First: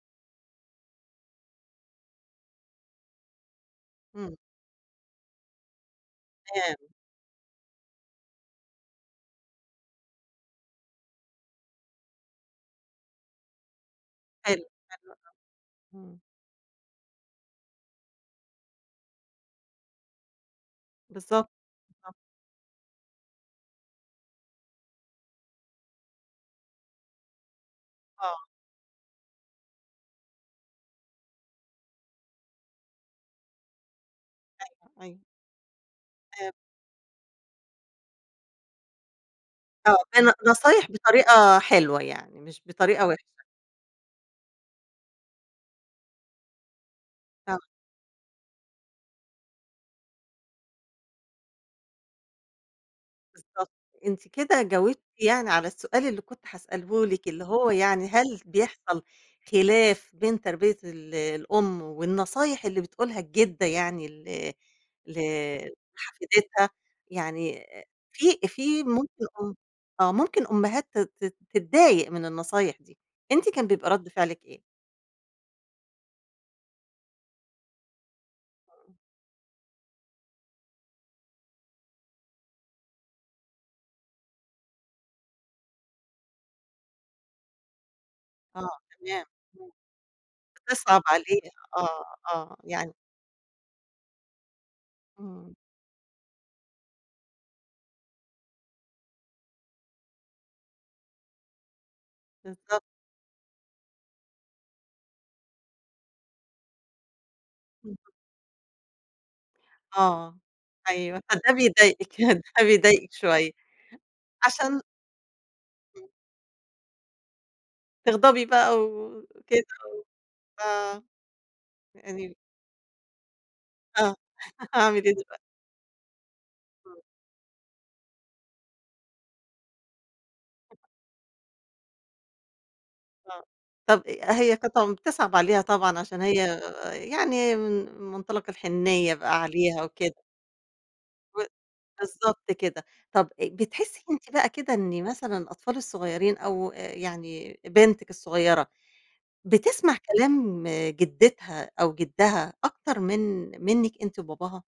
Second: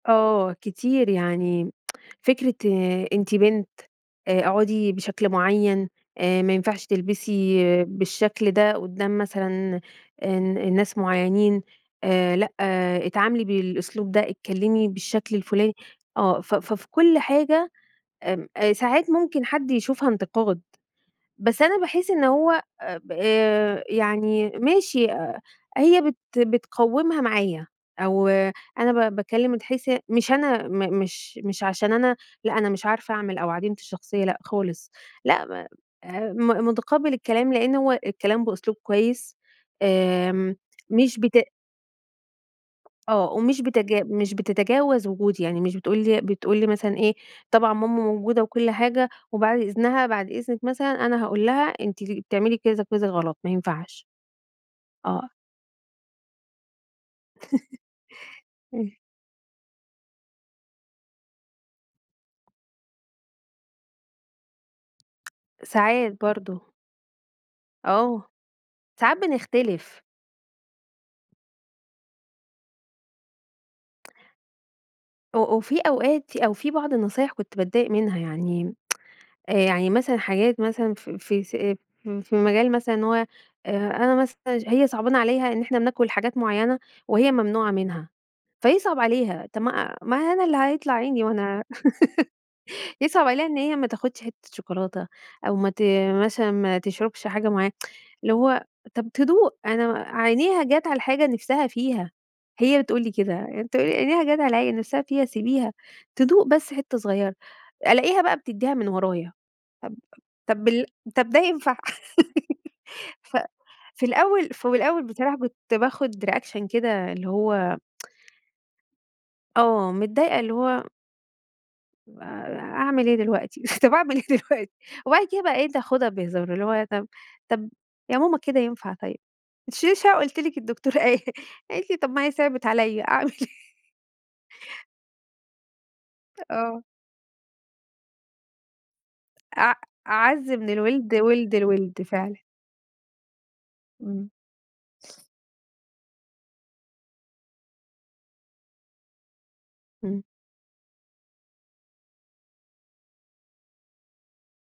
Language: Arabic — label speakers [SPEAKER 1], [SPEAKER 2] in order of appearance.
[SPEAKER 1] آه كتير. يعني فكرة أنتِ بنت،
[SPEAKER 2] إمم.
[SPEAKER 1] آآ أقعُدي بشكل معيّن آآ ما
[SPEAKER 2] [unintelligible]
[SPEAKER 1] ينفعش تلبسي بالشكل ده قُدّام مثلًا الن الناس معيّنين، آآ لأ اتعاملي بالأسلوب ده،
[SPEAKER 2] حلو.
[SPEAKER 1] اتكلّمي
[SPEAKER 2] [unintelligible]
[SPEAKER 1] بالشكل الفُلاني
[SPEAKER 2] إمم.
[SPEAKER 1] آه. ف ف في كل حاجة آمم، أ ساعات ممكن حد يشوفها انتقاد.
[SPEAKER 2] بالضبط.
[SPEAKER 1] بس أنا باحس
[SPEAKER 2] بالضب
[SPEAKER 1] إن هو أ ب يعني ماشي أ هي بت بتقوّمها معايا أو
[SPEAKER 2] آه.
[SPEAKER 1] أنا ب باكلّم من حيث مش أنا م مش مش عشان أنا لأ، أنا مش عارفة أعمل أو عديمة الشخصية، لأ خالص.
[SPEAKER 2] أيوه، أيوه.
[SPEAKER 1] لأ ما أ
[SPEAKER 2] [unintelligible]
[SPEAKER 1] م مُتقبّل الكلام لإن هو الكلام بأسلوب كويس
[SPEAKER 2] آه. أنا
[SPEAKER 1] آمم،
[SPEAKER 2] نصايح
[SPEAKER 1] مش بت
[SPEAKER 2] بطريقة حلوة يعني، مش بطريقة
[SPEAKER 1] آه.
[SPEAKER 2] وِحشة.
[SPEAKER 1] ومش بتج مش بتتجاوز وجودي. يعني مش بتقول لي بتقول لي مثلًا إيه،
[SPEAKER 2] [unintelligible]
[SPEAKER 1] طبعًا ماما موجودة وكل حاجة وبعد إذنها، بعد إذنك مثلًا أنا هاقول لها أنتِ ل بتعملي كذا، كذا غلط ما
[SPEAKER 2] بالضبط.
[SPEAKER 1] ينفعش.
[SPEAKER 2] أنتِ كده جاوبتِ
[SPEAKER 1] آه.
[SPEAKER 2] يعني على السؤال اللي كنت هاسأله لِك، اللي هو يعني هل
[SPEAKER 1] اه
[SPEAKER 2] بيحصل خِلاف بين تربية ال الأم والنصايح اللي بتقولها الجِدّة يعني ال ل
[SPEAKER 1] ساعات برضه.
[SPEAKER 2] لحفيدتها؟ يعني
[SPEAKER 1] آه.
[SPEAKER 2] في في
[SPEAKER 1] ساعات
[SPEAKER 2] ممكن م
[SPEAKER 1] بنختلف.
[SPEAKER 2] آه. ممكن أمهات تت تت تتضايق من النصايح دي. أنتِ كان بيبقى رَد فعلِك إيه؟
[SPEAKER 1] أ أ وفي أوقات في أو في بعض النصايح كنت باتضايق منها. يعني آآ يعني مثلًا حاجات مثلًا في في س في مجال مثلًا إن هو، أ أنا مثلًا ج هي صعبانة عليها إن إحنا بناكل حاجات معيّنة وهي ممنوعة منها،
[SPEAKER 2] آه
[SPEAKER 1] فيصعب
[SPEAKER 2] تمام.
[SPEAKER 1] عليها. طب
[SPEAKER 2] إمم.
[SPEAKER 1] ما ما أنا اللي هيطلع
[SPEAKER 2] بتصعب
[SPEAKER 1] عيني
[SPEAKER 2] عليها
[SPEAKER 1] وأنا
[SPEAKER 2] آه، آه. يعني
[SPEAKER 1] يصعب عليها إن هي ما تاخُدش حتّة شوكولاتة
[SPEAKER 2] إمم.
[SPEAKER 1] أو ما ت مثلًا ما تشربش حاجة معيّنة، اللي هو طب تدوق، أنا و عينيها جات على الحاجة نِفسها فيها،
[SPEAKER 2] بالضبط.
[SPEAKER 1] هي بتقول لي كده. أنت عينيها جات على الع نِفسها فيها سيبيها تدوق بس حتّه صغيرة،
[SPEAKER 2] إمم.
[SPEAKER 1] ألاقيها بقى بتدّيها من ورايا.
[SPEAKER 2] آه.
[SPEAKER 1] طب طب بال
[SPEAKER 2] أيوه.
[SPEAKER 1] طب ده
[SPEAKER 2] فده
[SPEAKER 1] ينفع؟
[SPEAKER 2] بيضايقِك، فبيضايقِك
[SPEAKER 1] ف
[SPEAKER 2] شوية.
[SPEAKER 1] في الأول في
[SPEAKER 2] عشان
[SPEAKER 1] الأول بصراحة كنت
[SPEAKER 2] إمم.
[SPEAKER 1] باخُد reaction كده اللي هو
[SPEAKER 2] تغضبي بقى وكده
[SPEAKER 1] آه.
[SPEAKER 2] و
[SPEAKER 1] متضايقة اللي
[SPEAKER 2] ف
[SPEAKER 1] هو
[SPEAKER 2] [unintelligible]
[SPEAKER 1] آآ أعمِل إيه دلوقتي؟ طب
[SPEAKER 2] آه.
[SPEAKER 1] أعمِل إيه دلوقتي؟
[SPEAKER 2] هاعمل إيه
[SPEAKER 1] وبعد
[SPEAKER 2] دلوقتي؟
[SPEAKER 1] كده بقيت أخُدها بهزار. اللي هو،
[SPEAKER 2] إمم.
[SPEAKER 1] طب طب يا ماما كده ينفع طيب. ما تشيليش هَم، قُلت لِك الدكتور قاي قالت لي: "طب ما هي صعبِت عليّا، أعمل
[SPEAKER 2] آه.
[SPEAKER 1] إيه؟"
[SPEAKER 2] طب أ هي قطم بتصعب عليها طبعًا عشان هي
[SPEAKER 1] آه.
[SPEAKER 2] يعني من مُنطلق الحنيّة بقى
[SPEAKER 1] أع
[SPEAKER 2] عليها وكده.
[SPEAKER 1] أعَز من الوِلد،
[SPEAKER 2] و
[SPEAKER 1] وِلد الوِلد فعلًا.
[SPEAKER 2] بالضبط كده. طب أ بتحسّي
[SPEAKER 1] إمم.
[SPEAKER 2] أنتِ بقى كده إن مثلًا الأطفال الصغيرين أو يعني بنتِك الصغيرة، بتسمع
[SPEAKER 1] إمم.
[SPEAKER 2] كلام جِدِّتها أو جِدَّها أكتر من منِّك أنتِ وباباها؟